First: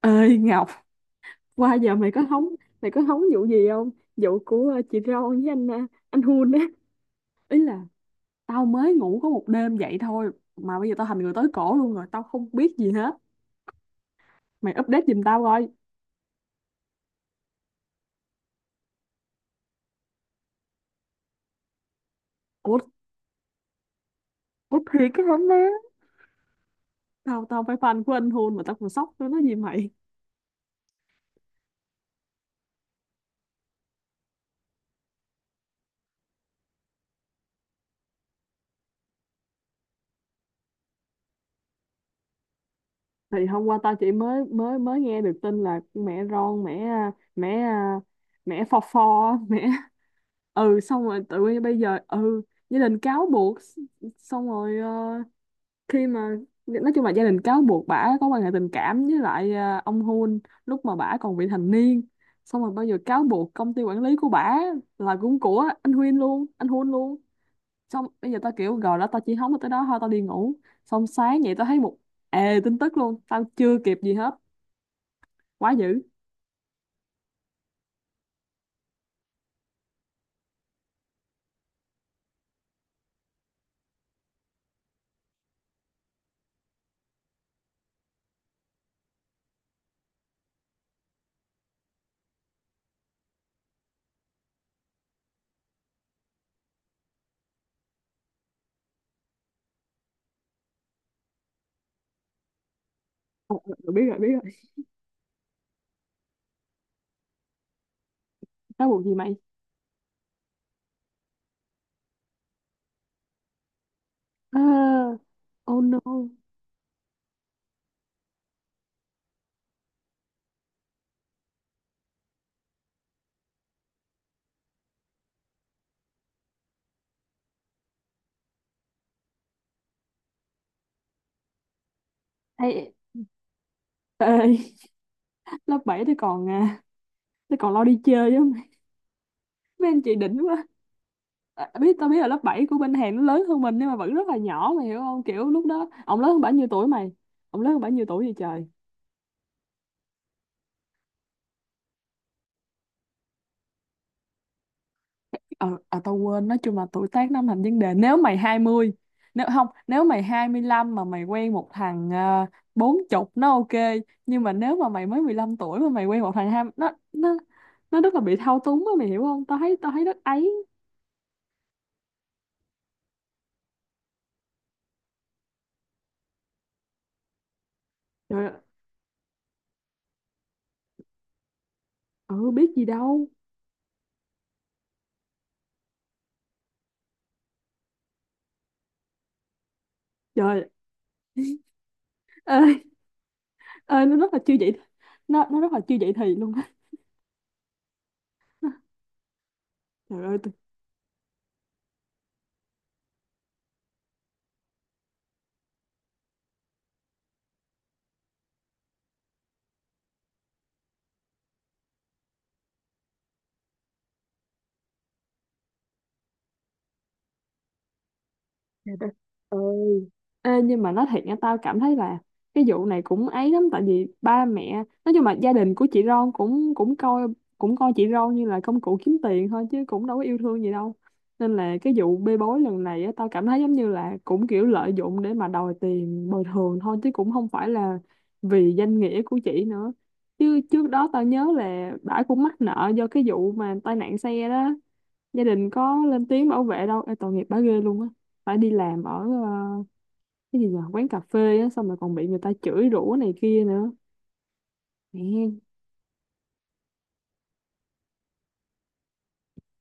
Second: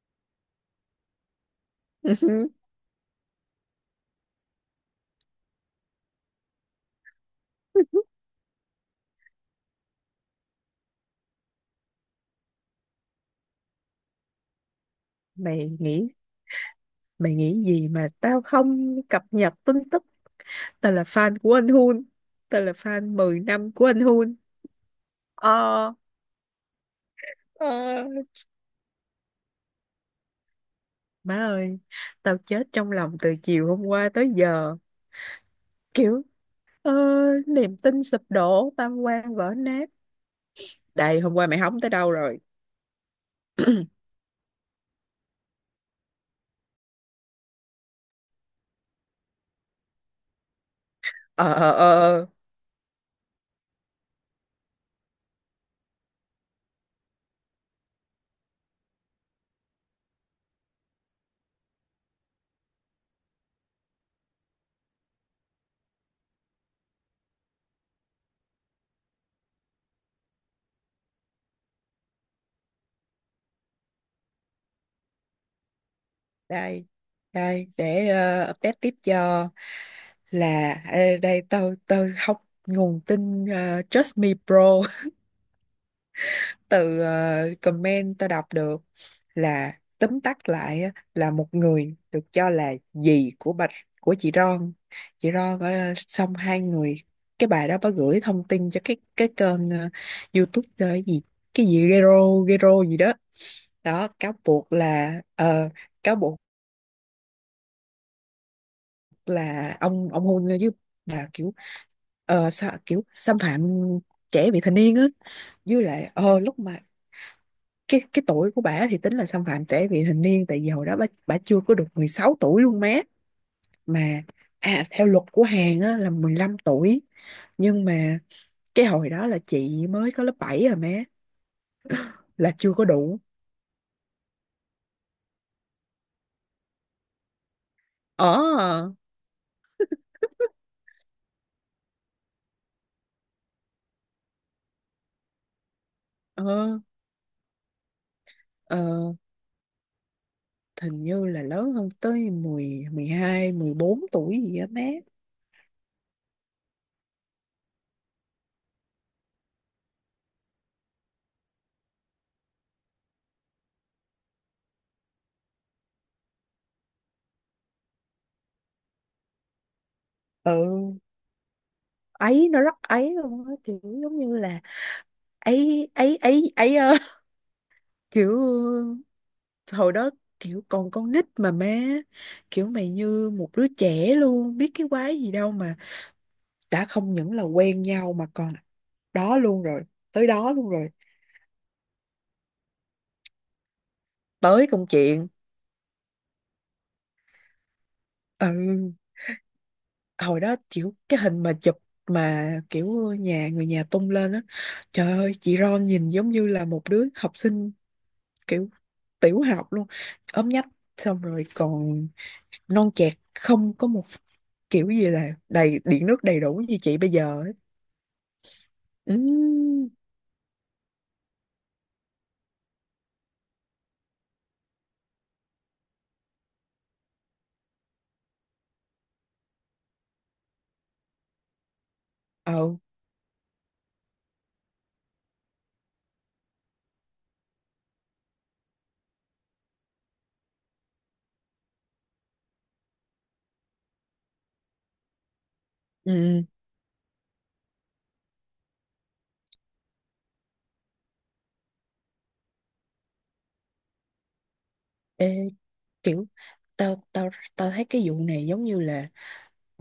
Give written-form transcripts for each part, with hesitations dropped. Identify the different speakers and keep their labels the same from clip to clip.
Speaker 1: Ơi Ngọc, qua giờ
Speaker 2: Ừ hứ.
Speaker 1: mày có hóng vụ gì không? Vụ của chị Ron với anh Hun á. Ý là tao mới ngủ có một đêm vậy thôi mà bây giờ tao thành người tới cổ luôn rồi, tao không biết gì hết. Mày update giùm tao coi.
Speaker 2: mày nghĩ mày nghĩ gì mà tao không cập nhật tin tức? Tao là fan của anh Hun. Tao là
Speaker 1: Ủa,
Speaker 2: fan 10 năm của anh Hun.
Speaker 1: ủa, thiệt cái hóng đó.
Speaker 2: ờ
Speaker 1: Tao tao
Speaker 2: Ờ,
Speaker 1: phải fan của anh Hun mà tao còn sốc nữa, nói gì mày.
Speaker 2: má ơi, tao chết trong lòng từ chiều hôm qua tới giờ, kiểu, ờ, niềm tin sụp đổ, tam quan vỡ nát. Đây, hôm qua mày hóng tới đâu rồi?
Speaker 1: Thì hôm qua tao chỉ mới mới mới nghe được tin là mẹ Ron, mẹ phò phò, mẹ ừ, xong rồi tự
Speaker 2: ờ
Speaker 1: nhiên
Speaker 2: ờ
Speaker 1: bây giờ
Speaker 2: ờ ờ.
Speaker 1: ừ gia đình cáo buộc. Xong rồi khi mà nói chung là gia đình cáo buộc bả có quan hệ tình cảm với lại ông Hun lúc mà bả còn vị thành niên. Xong rồi bây giờ cáo buộc công ty quản lý của bả là cũng của anh Huyên luôn, anh Hun luôn. Xong bây giờ tao kiểu rồi đó, tao chỉ hóng được tới đó thôi, tao đi ngủ. Xong sáng vậy tao thấy một ề tin tức luôn, tao chưa kịp gì hết. Quá dữ.
Speaker 2: Đây, để update tiếp cho. Là đây, tao tao học nguồn tin Trust Me Pro, từ comment tao đọc được, là tóm tắt lại á, là một người được cho là dì của bạch, của chị Ron. Chị Ron xong hai người, cái bà đó bà gửi thông tin cho cái kênh YouTube cái gì, Gero Gero gì đó
Speaker 1: Ờ, ờ, ờ, biết
Speaker 2: đó.
Speaker 1: rồi, biết
Speaker 2: Cáo
Speaker 1: rồi.
Speaker 2: buộc là cáo buộc
Speaker 1: Cáo buộc gì mày?
Speaker 2: là ông hôn với bà, kiểu sao, kiểu xâm phạm trẻ vị thành niên á.
Speaker 1: À, oh
Speaker 2: Với lại
Speaker 1: no.
Speaker 2: lúc mà cái tuổi của bả thì tính là xâm phạm trẻ vị thành niên, tại vì hồi đó bả bả chưa có được 16 tuổi luôn má. Mà à, theo luật của Hàn á, là 15 tuổi, nhưng mà cái hồi đó là chị mới có lớp 7 rồi má, là chưa có
Speaker 1: Ê,
Speaker 2: đủ.
Speaker 1: ê, lớp 7 tôi còn lo đi
Speaker 2: ờ
Speaker 1: chơi chứ. Mấy anh chị đỉnh quá. À, tao biết là lớp 7 của bên Hàn nó lớn hơn mình nhưng mà vẫn rất là nhỏ, mày hiểu không? Kiểu lúc đó
Speaker 2: ờ
Speaker 1: ông lớn hơn bao nhiêu tuổi vậy trời?
Speaker 2: ờ Hình như là lớn hơn tới 10, 12, 14 tuổi gì á má.
Speaker 1: Tao quên, nói chung là tuổi tác nó thành vấn đề nếu mày 20, nếu không nếu mày 25 mà mày quen một thằng bốn chục, nó ok. Nhưng mà nếu mà mày mới 15 tuổi mà mày quen một thằng hai, nó rất là bị thao túng á, mày hiểu không? Tao thấy rất ấy.
Speaker 2: Ừ, ấy nó rất ấy luôn á, kiểu giống như là ấy ấy ấy ấy ơ, kiểu
Speaker 1: Trời ơi,
Speaker 2: hồi đó kiểu còn con nít mà má,
Speaker 1: ừ biết
Speaker 2: kiểu
Speaker 1: gì
Speaker 2: mày
Speaker 1: đâu.
Speaker 2: như một đứa trẻ luôn, biết cái quái gì đâu mà. Đã không những là quen nhau mà còn đó luôn rồi, tới đó
Speaker 1: Trời
Speaker 2: luôn rồi,
Speaker 1: ơi ơi, nó rất là chưa
Speaker 2: tới
Speaker 1: vậy,
Speaker 2: công chuyện.
Speaker 1: nó rất là chưa vậy thì luôn á.
Speaker 2: Ừ,
Speaker 1: Trời ơi
Speaker 2: hồi
Speaker 1: tôi.
Speaker 2: đó kiểu cái hình mà chụp mà kiểu nhà người nhà tung lên á, trời ơi, chị Ron nhìn giống như là một đứa học sinh, kiểu tiểu học luôn, ốm nhách, xong rồi còn non chẹt, không có một kiểu gì là đầy điện nước đầy đủ như chị bây giờ.
Speaker 1: Trời đất
Speaker 2: ừ
Speaker 1: ơi. Ê, nhưng mà nói thiệt nha, tao cảm thấy là cái vụ này cũng ấy lắm, tại vì ba mẹ, nói chung là gia đình của chị Ron cũng cũng coi chị Ron như là công cụ kiếm tiền thôi chứ cũng đâu có yêu thương gì đâu. Nên là cái vụ bê bối
Speaker 2: ừ
Speaker 1: lần này á, tao cảm thấy giống như là cũng kiểu lợi dụng để mà đòi tiền bồi thường thôi chứ cũng không phải là vì danh nghĩa của chị nữa. Chứ trước đó tao nhớ là bả cũng mắc nợ do cái vụ mà tai nạn xe đó, gia đình có lên
Speaker 2: ừ
Speaker 1: tiếng bảo vệ đâu. Ê, tội nghiệp bà ghê luôn á. Phải đi làm ở ờ, cái gì nhỉ, quán cà phê á, xong rồi còn bị người ta chửi rủa này kia nữa.
Speaker 2: Ê,
Speaker 1: Mẹ.
Speaker 2: kiểu tao tao tao thấy cái vụ này giống như là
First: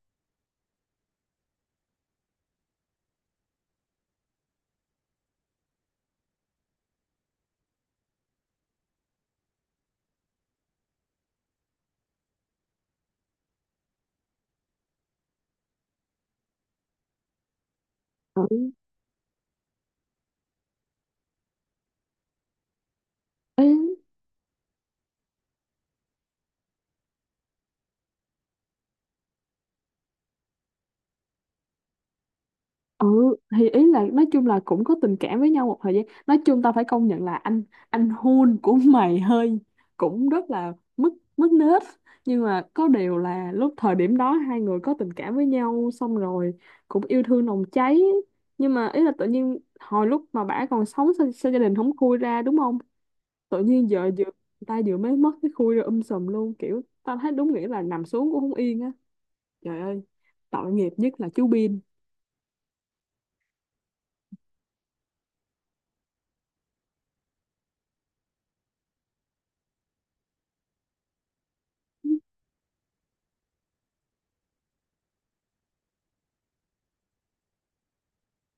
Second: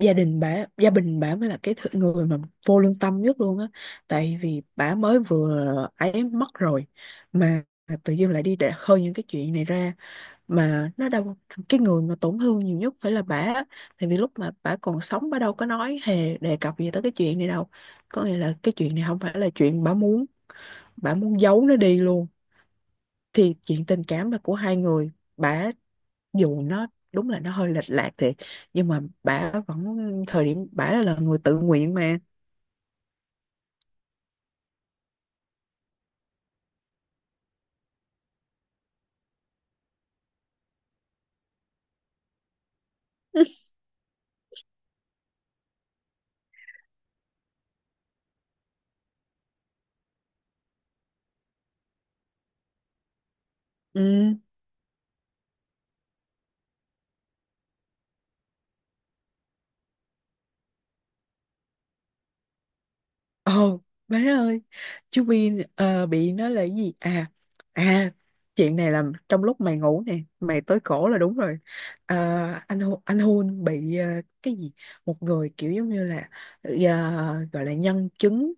Speaker 2: gia đình bả, gia đình bả mới là người mà vô lương tâm nhất luôn á. Tại vì bả mới vừa ấy mất rồi, mà tự dưng lại đi để khơi những cái chuyện này ra. Mà nó đâu, cái người mà tổn thương nhiều nhất phải là bả á. Tại vì lúc mà bả còn sống, bả đâu có nói hề đề cập gì tới cái chuyện này đâu, có nghĩa
Speaker 1: Ừ.
Speaker 2: là cái chuyện này không phải là chuyện bả muốn. Bả muốn giấu nó đi luôn, thì
Speaker 1: Ê,
Speaker 2: chuyện tình cảm là của hai người. Bả dù nó đúng là nó hơi lệch lạc thiệt, nhưng mà bả vẫn, thời điểm bả là người tự nguyện mà.
Speaker 1: ừ thì ý là nói chung là cũng có tình cảm với nhau một thời gian, nói chung tao phải công nhận là anh Hun của mày hơi cũng rất là mất mất nết. Nhưng mà có điều là lúc thời điểm đó hai người có tình cảm với nhau xong rồi cũng yêu thương nồng cháy. Nhưng mà ý là tự nhiên hồi lúc mà bả còn sống sao gia đình không khui ra, đúng không? Tự nhiên giờ
Speaker 2: Ừ.
Speaker 1: người ta vừa mới mất cái khui rồi sùm luôn, kiểu tao thấy đúng nghĩa là nằm xuống cũng không yên á. Trời ơi, tội nghiệp nhất là chú Bin.
Speaker 2: Ồ, má ơi, chú Bin bị nó là cái gì à. À, chuyện này là trong lúc mày ngủ nè, mày tới cổ là đúng rồi. Ờ, anh Hun bị cái gì, một người kiểu giống như là ờ, gọi là nhân chứng,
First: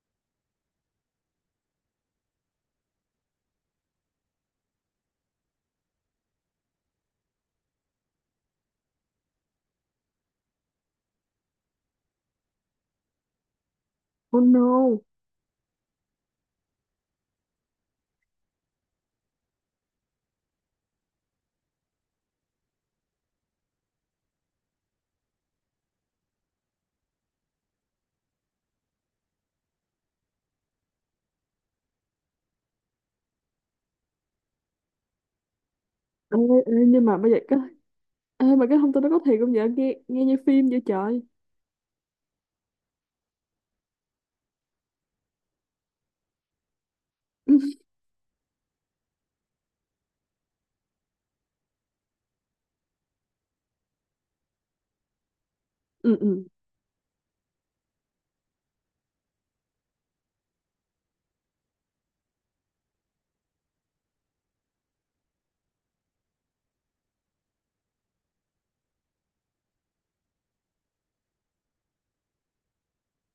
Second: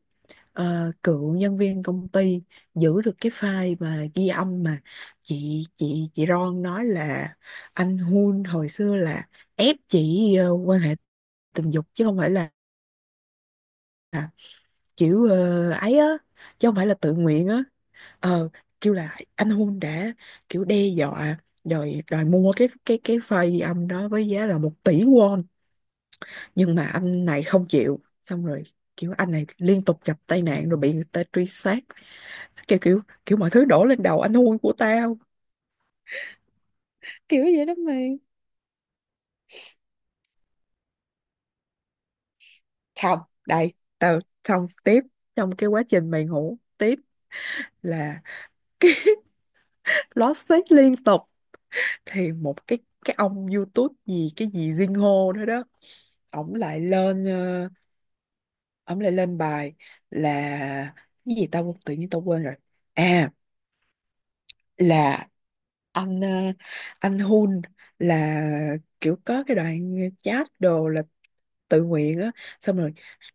Speaker 2: cựu nhân viên công ty, giữ được cái file mà ghi âm mà chị Ron nói là anh Hun hồi xưa là ép chị quan hệ tình dục, chứ không phải là
Speaker 1: Oh no.
Speaker 2: kiểu ấy á, chứ không phải là tự nguyện á. ờ Kêu là anh Hun đã kiểu đe dọa, rồi đòi mua cái file ghi âm đó với giá là 1 tỷ won, nhưng mà anh này không chịu. Xong rồi kiểu anh này liên tục gặp tai nạn, rồi bị người ta truy sát, kiểu kiểu kiểu mọi thứ đổ lên đầu anh hôn của tao,
Speaker 1: Ê, ê, nhưng mà bây giờ
Speaker 2: kiểu vậy đó mày.
Speaker 1: mà cái thông tin đó có thiệt không vậy? Nghe nghe như phim vậy trời.
Speaker 2: Không, đây, tao xong tiếp, trong cái quá trình mày ngủ tiếp là lót xét liên tục. Thì một cái ông YouTube gì, cái gì Jin Ho nữa đó,
Speaker 1: Ừ, ừ.
Speaker 2: ổng lại lên ổng lại lên bài là cái gì, tao tự nhiên tao quên rồi. À, là anh anh Hun là kiểu có cái đoạn chat đồ là tự nguyện á. Xong rồi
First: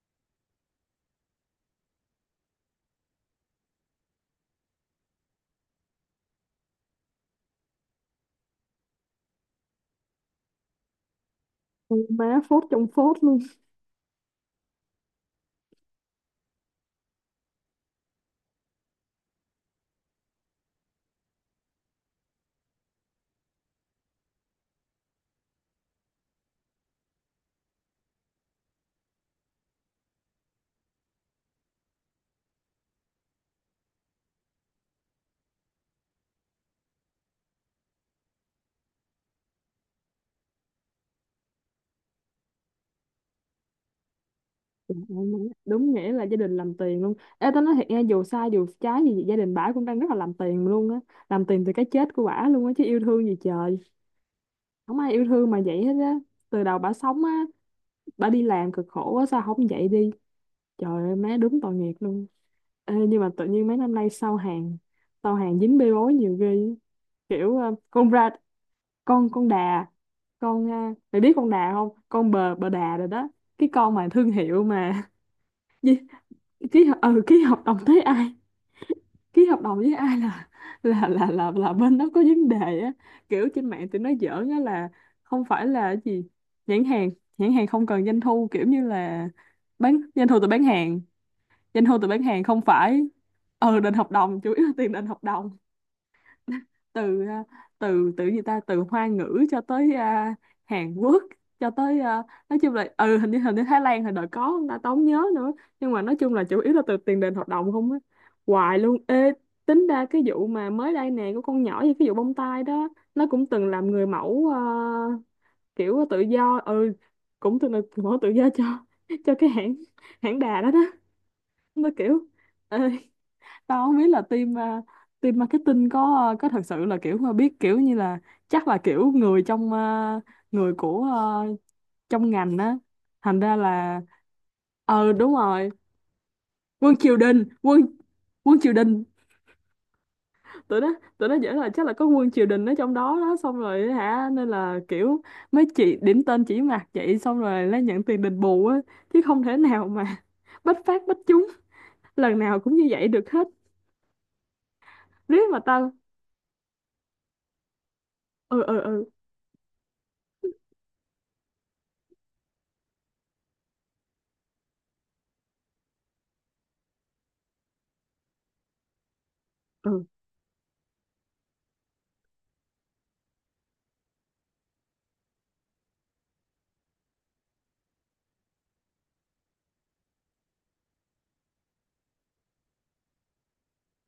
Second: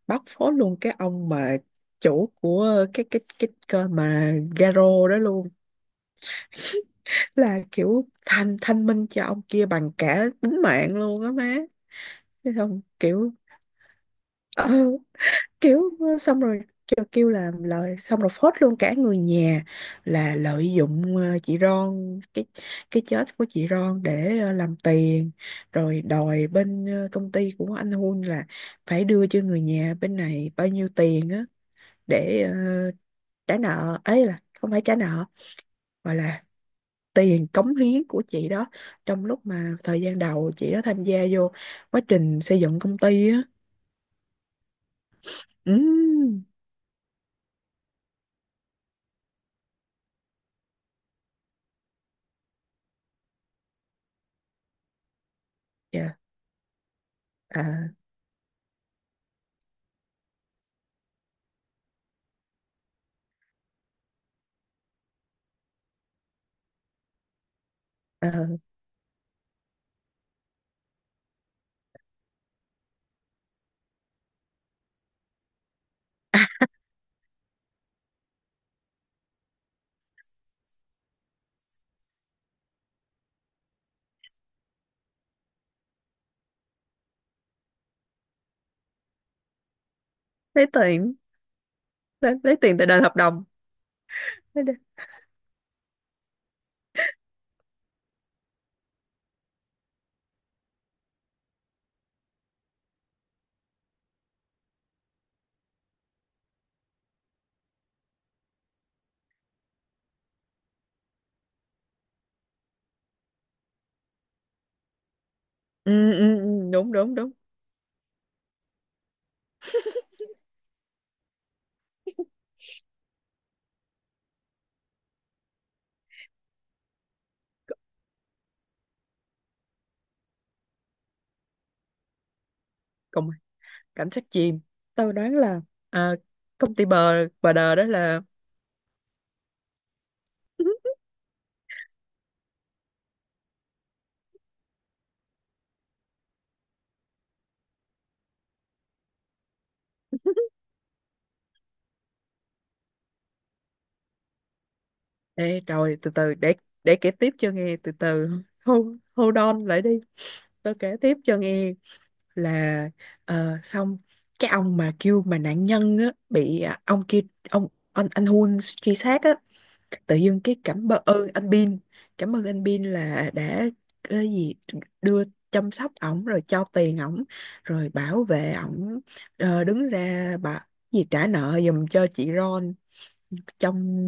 Speaker 2: bóc phốt luôn cái ông mà chủ của cái kênh mà Garo đó luôn, là kiểu thanh, thanh minh cho ông kia bằng cả tính mạng luôn á má.
Speaker 1: Ôi má,
Speaker 2: Thấy
Speaker 1: phốt
Speaker 2: không,
Speaker 1: trong phốt
Speaker 2: kiểu,
Speaker 1: luôn.
Speaker 2: kiểu xong rồi kêu là lời, xong rồi phốt luôn cả người nhà, là lợi dụng chị Ron, cái chết của chị Ron để làm tiền, rồi đòi bên công ty của anh Hun là phải đưa cho người nhà bên này bao nhiêu tiền á, để trả nợ, ấy là không phải trả nợ, mà là tiền cống hiến của chị đó, trong lúc mà thời gian đầu chị đó tham gia vô quá trình xây dựng công ty á.
Speaker 1: Trời ơi, má. Đúng nghĩa là gia
Speaker 2: Ừ.
Speaker 1: đình làm tiền luôn. Ê tao nói thiệt nghe, dù sai dù trái gì gia đình bả cũng đang rất là làm tiền luôn á. Làm tiền từ cái chết của bả luôn á, chứ yêu thương gì trời, không ai yêu thương mà vậy hết á.
Speaker 2: Dạ.
Speaker 1: Từ đầu bả sống á,
Speaker 2: À.
Speaker 1: bả đi làm cực khổ á, sao không vậy đi. Trời ơi má, đúng tội nghiệp luôn. Ê, nhưng mà tự nhiên mấy năm nay sau hàng dính bê bối nhiều ghê á. Kiểu
Speaker 2: À,
Speaker 1: con đà, mày biết con đà không? Con bờ bờ đà rồi đó. Cái con mà thương hiệu mà gì, ký hợp đồng với ai ký hợp đồng với ai là bên đó có vấn đề á. Kiểu trên mạng tụi nó giỡn á là không phải là cái gì, nhãn hàng nhãn hàng không cần doanh thu, kiểu như là doanh thu từ bán
Speaker 2: thấy
Speaker 1: hàng,
Speaker 2: tiền.
Speaker 1: doanh thu từ bán hàng
Speaker 2: Lấy
Speaker 1: không
Speaker 2: tiền từ
Speaker 1: phải,
Speaker 2: đền hợp đồng.
Speaker 1: ừ đền hợp đồng, chủ
Speaker 2: Lấy
Speaker 1: yếu là
Speaker 2: đi.
Speaker 1: tiền đền hợp đồng. Từ à, từ từ gì ta Từ Hoa ngữ cho tới Hàn Quốc, cho tới nói chung là ừ, hình như Thái Lan hồi đợt có ta tốn nhớ nữa. Nhưng mà nói chung là chủ yếu là từ tiền đền hoạt động không á, hoài luôn ê. Tính ra cái vụ mà mới đây nè của con nhỏ như cái vụ bông tai đó, nó cũng từng làm người mẫu kiểu tự do
Speaker 2: Ừ, Đúng
Speaker 1: ừ,
Speaker 2: đúng đúng.
Speaker 1: cũng từng là người mẫu tự do cho cái hãng, hãng đà đó đó. Nó kiểu ờ, tao không biết là team marketing có thật sự là kiểu mà biết kiểu như là chắc là kiểu người trong người của trong ngành á.
Speaker 2: Cùng,
Speaker 1: Thành ra là
Speaker 2: cảnh sát chìm. Tao đoán
Speaker 1: đúng
Speaker 2: là
Speaker 1: rồi,
Speaker 2: à, công ty
Speaker 1: quân
Speaker 2: bờ
Speaker 1: triều đình,
Speaker 2: bờ đờ
Speaker 1: quân
Speaker 2: đó là
Speaker 1: quân triều đình, tụi nó dễ là chắc là có quân triều đình ở trong đó đó, xong rồi hả. Nên là kiểu mấy chị điểm tên chỉ mặt vậy xong rồi nhận tiền đền bù á, chứ không thể nào mà bách phát bách trúng lần nào cũng như vậy được hết, riết mà
Speaker 2: Ê,
Speaker 1: tao.
Speaker 2: rồi từ từ, để kể tiếp cho nghe, từ từ,
Speaker 1: Ừ, ừ,
Speaker 2: hold,
Speaker 1: ừ,
Speaker 2: hold on lại đi, tao kể tiếp cho nghe. Là xong, cái ông mà kêu mà nạn nhân á, bị à, ông kia, ông anh Hun truy sát á,
Speaker 1: ừ,
Speaker 2: tự dưng cái cảm ơn anh Bin, cảm ơn anh Bin là đã cái gì, đưa, chăm sóc ổng rồi cho tiền ổng, rồi bảo vệ ổng, đứng ra bà gì, trả nợ giùm cho chị Ron, trong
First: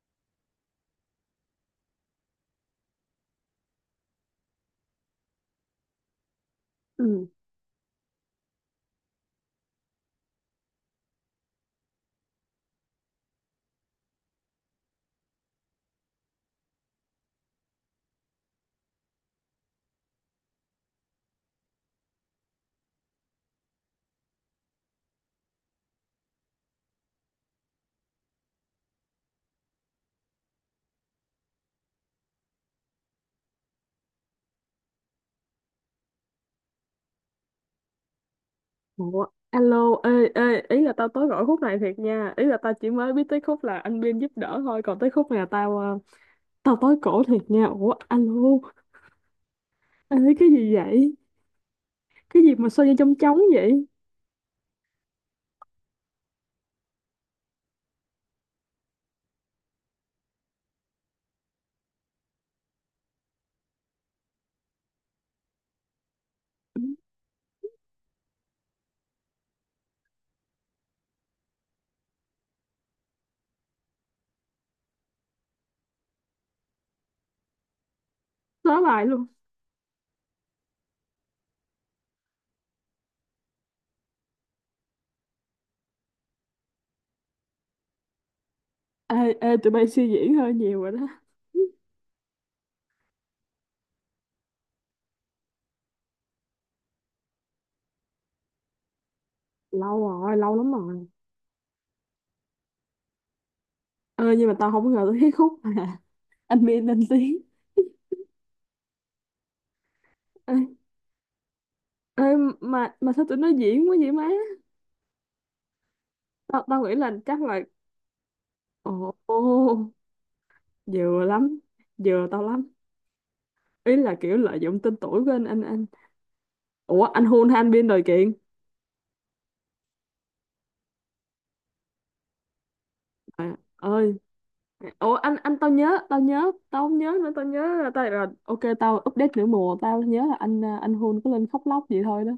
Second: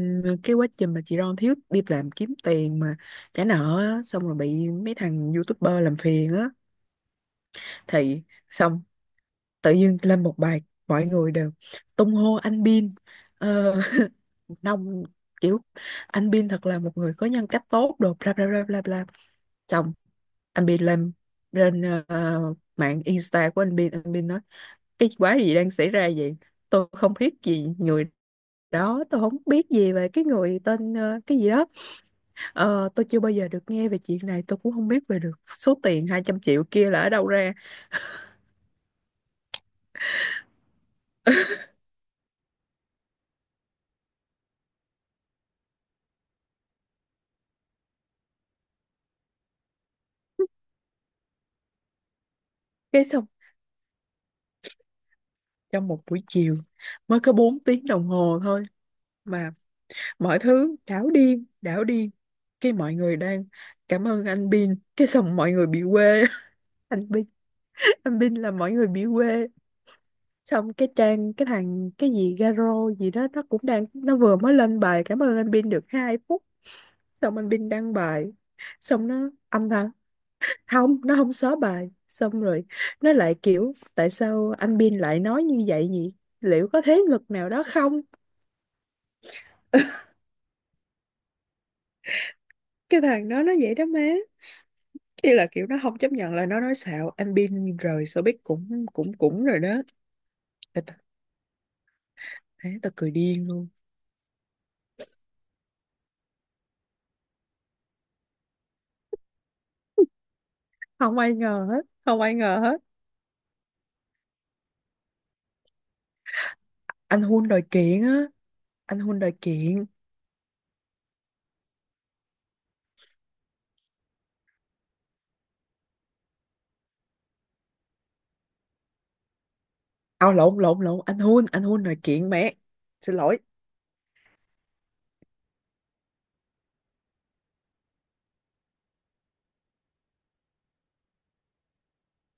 Speaker 2: cái quá trình mà chị Ron thiếu, đi làm kiếm tiền mà trả nợ á, xong rồi bị mấy thằng YouTuber làm phiền á.
Speaker 1: ừ.
Speaker 2: Thì xong tự dưng lên một bài, mọi người đều tung hô anh Bin, ờ, nông kiểu anh Bin thật là một người có nhân cách tốt đồ, bla bla bla bla bla. Chồng, anh Bin lên, lên ờ, mạng Insta của anh Bin, anh Bin nói cái quái gì đang xảy ra vậy, tôi không biết gì người đó, tôi không biết gì về cái người tên cái gì đó. Ờ, tôi chưa bao giờ được nghe về chuyện này, tôi cũng không biết về được số tiền 200 triệu kia là ở đâu ra.
Speaker 1: Ủa, alo, ê, ê, ý là tao tới gọi khúc này thiệt nha. Ý là tao chỉ mới biết tới khúc là anh Biên giúp đỡ thôi. Còn tới khúc này là tao tới cổ thiệt nha. Ủa, alo, ê, cái gì vậy? Cái gì mà sao như
Speaker 2: Cái
Speaker 1: trong
Speaker 2: xong
Speaker 1: trống vậy?
Speaker 2: trong một buổi chiều, mới có 4 tiếng đồng hồ thôi, mà mọi thứ đảo điên đảo điên. Cái mọi người đang cảm ơn anh Bin, cái xong mọi người bị quê. Anh Bin, anh Bin là mọi người bị quê. Xong cái trang, cái thằng cái gì Garo gì đó, nó cũng đang, nó vừa mới lên bài cảm ơn anh Bin được 2 phút, xong anh Bin đăng bài,
Speaker 1: Nói lại
Speaker 2: xong
Speaker 1: luôn.
Speaker 2: nó âm thầm, không, nó không xóa bài, xong rồi nó lại kiểu tại sao anh Bin lại nói như vậy nhỉ, liệu có thế lực nào đó không.
Speaker 1: Ê, ê, tụi bay suy diễn hơi nhiều rồi đó.
Speaker 2: Cái thằng đó nó vậy đó má, ý là kiểu nó không chấp nhận là nó nói xạo. Anh Bin rời showbiz cũng cũng cũng rồi đó.
Speaker 1: Lâu rồi, lâu lắm
Speaker 2: Tao tao,
Speaker 1: rồi.
Speaker 2: ế, tao cười điên luôn.
Speaker 1: Ê, nhưng mà tao không ngờ tới cái khúc mà anh Biên lên tiếng. Ê,
Speaker 2: Không ai ngờ hết, không
Speaker 1: ê,
Speaker 2: ai ngờ hết.
Speaker 1: mà sao tụi nó diễn quá vậy má? Tao nghĩ là
Speaker 2: Anh
Speaker 1: chắc
Speaker 2: Hun
Speaker 1: là,
Speaker 2: đòi kiện á. Anh Hun đòi
Speaker 1: ồ,
Speaker 2: kiện.
Speaker 1: vừa lắm, vừa tao lắm, ý là kiểu lợi dụng tên tuổi của anh, ủa anh hôn han biên rồi kiện.
Speaker 2: À, lộn lộn lộn, anh Hun đòi kiện mẹ, xin lỗi.
Speaker 1: À, ơi, ủa anh, tao nhớ, tao không nhớ nữa, tao nhớ là tao rồi, ok tao update nửa mùa. Tao nhớ là anh hôn có lên khóc lóc vậy thôi đó.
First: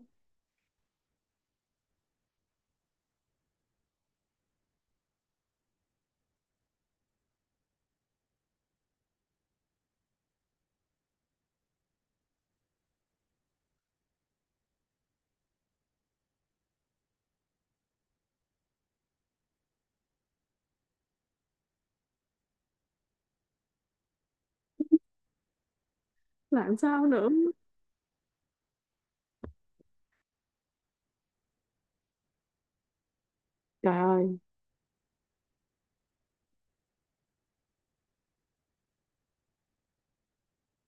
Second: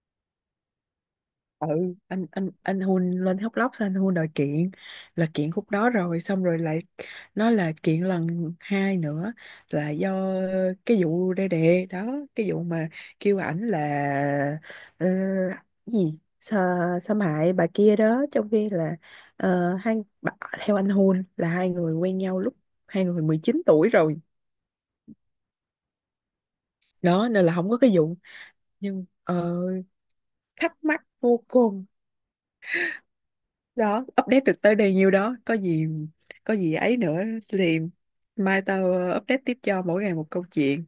Speaker 2: Ừ, anh hun lên khóc lóc xong anh hun đòi kiện, là kiện khúc đó rồi xong rồi lại nói là kiện lần hai nữa, là do cái vụ đê đề đó, cái vụ mà kêu ảnh là ờ, gì, Sa, xâm hại bà kia đó, trong khi là hai bà- theo anh hun là hai người quen nhau lúc hai người 19 tuổi rồi
Speaker 1: Làm sao
Speaker 2: đó,
Speaker 1: nữa
Speaker 2: nên là không có cái vụ. Nhưng thắc mắc vô cùng.
Speaker 1: trời
Speaker 2: Đó,
Speaker 1: ơi.
Speaker 2: update được tới đây nhiêu đó, có gì, có gì ấy nữa thì mai tao update tiếp cho, mỗi ngày một câu chuyện.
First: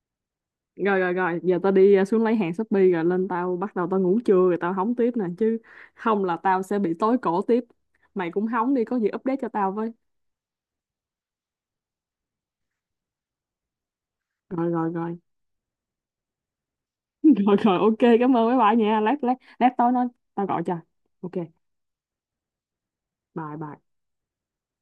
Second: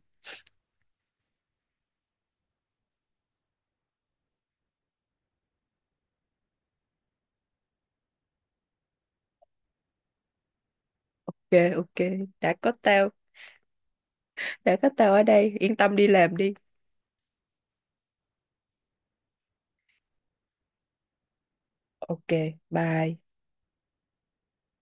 Speaker 1: Rồi rồi rồi, giờ tao đi xuống lấy hàng Shopee rồi lên, tao bắt đầu tao ngủ trưa rồi tao hóng tiếp nè, chứ không là tao sẽ bị tối cổ tiếp. Mày cũng hóng đi, có gì update cho tao với.
Speaker 2: Ok ok, đã có tao,
Speaker 1: Rồi
Speaker 2: đã
Speaker 1: rồi
Speaker 2: có tao
Speaker 1: rồi,
Speaker 2: ở đây, yên tâm đi làm đi.
Speaker 1: rồi rồi, ok cảm ơn mấy bạn nha, lát lát lát tối nói, tao gọi cho. Ok.
Speaker 2: Ok, bye.
Speaker 1: Bye bye.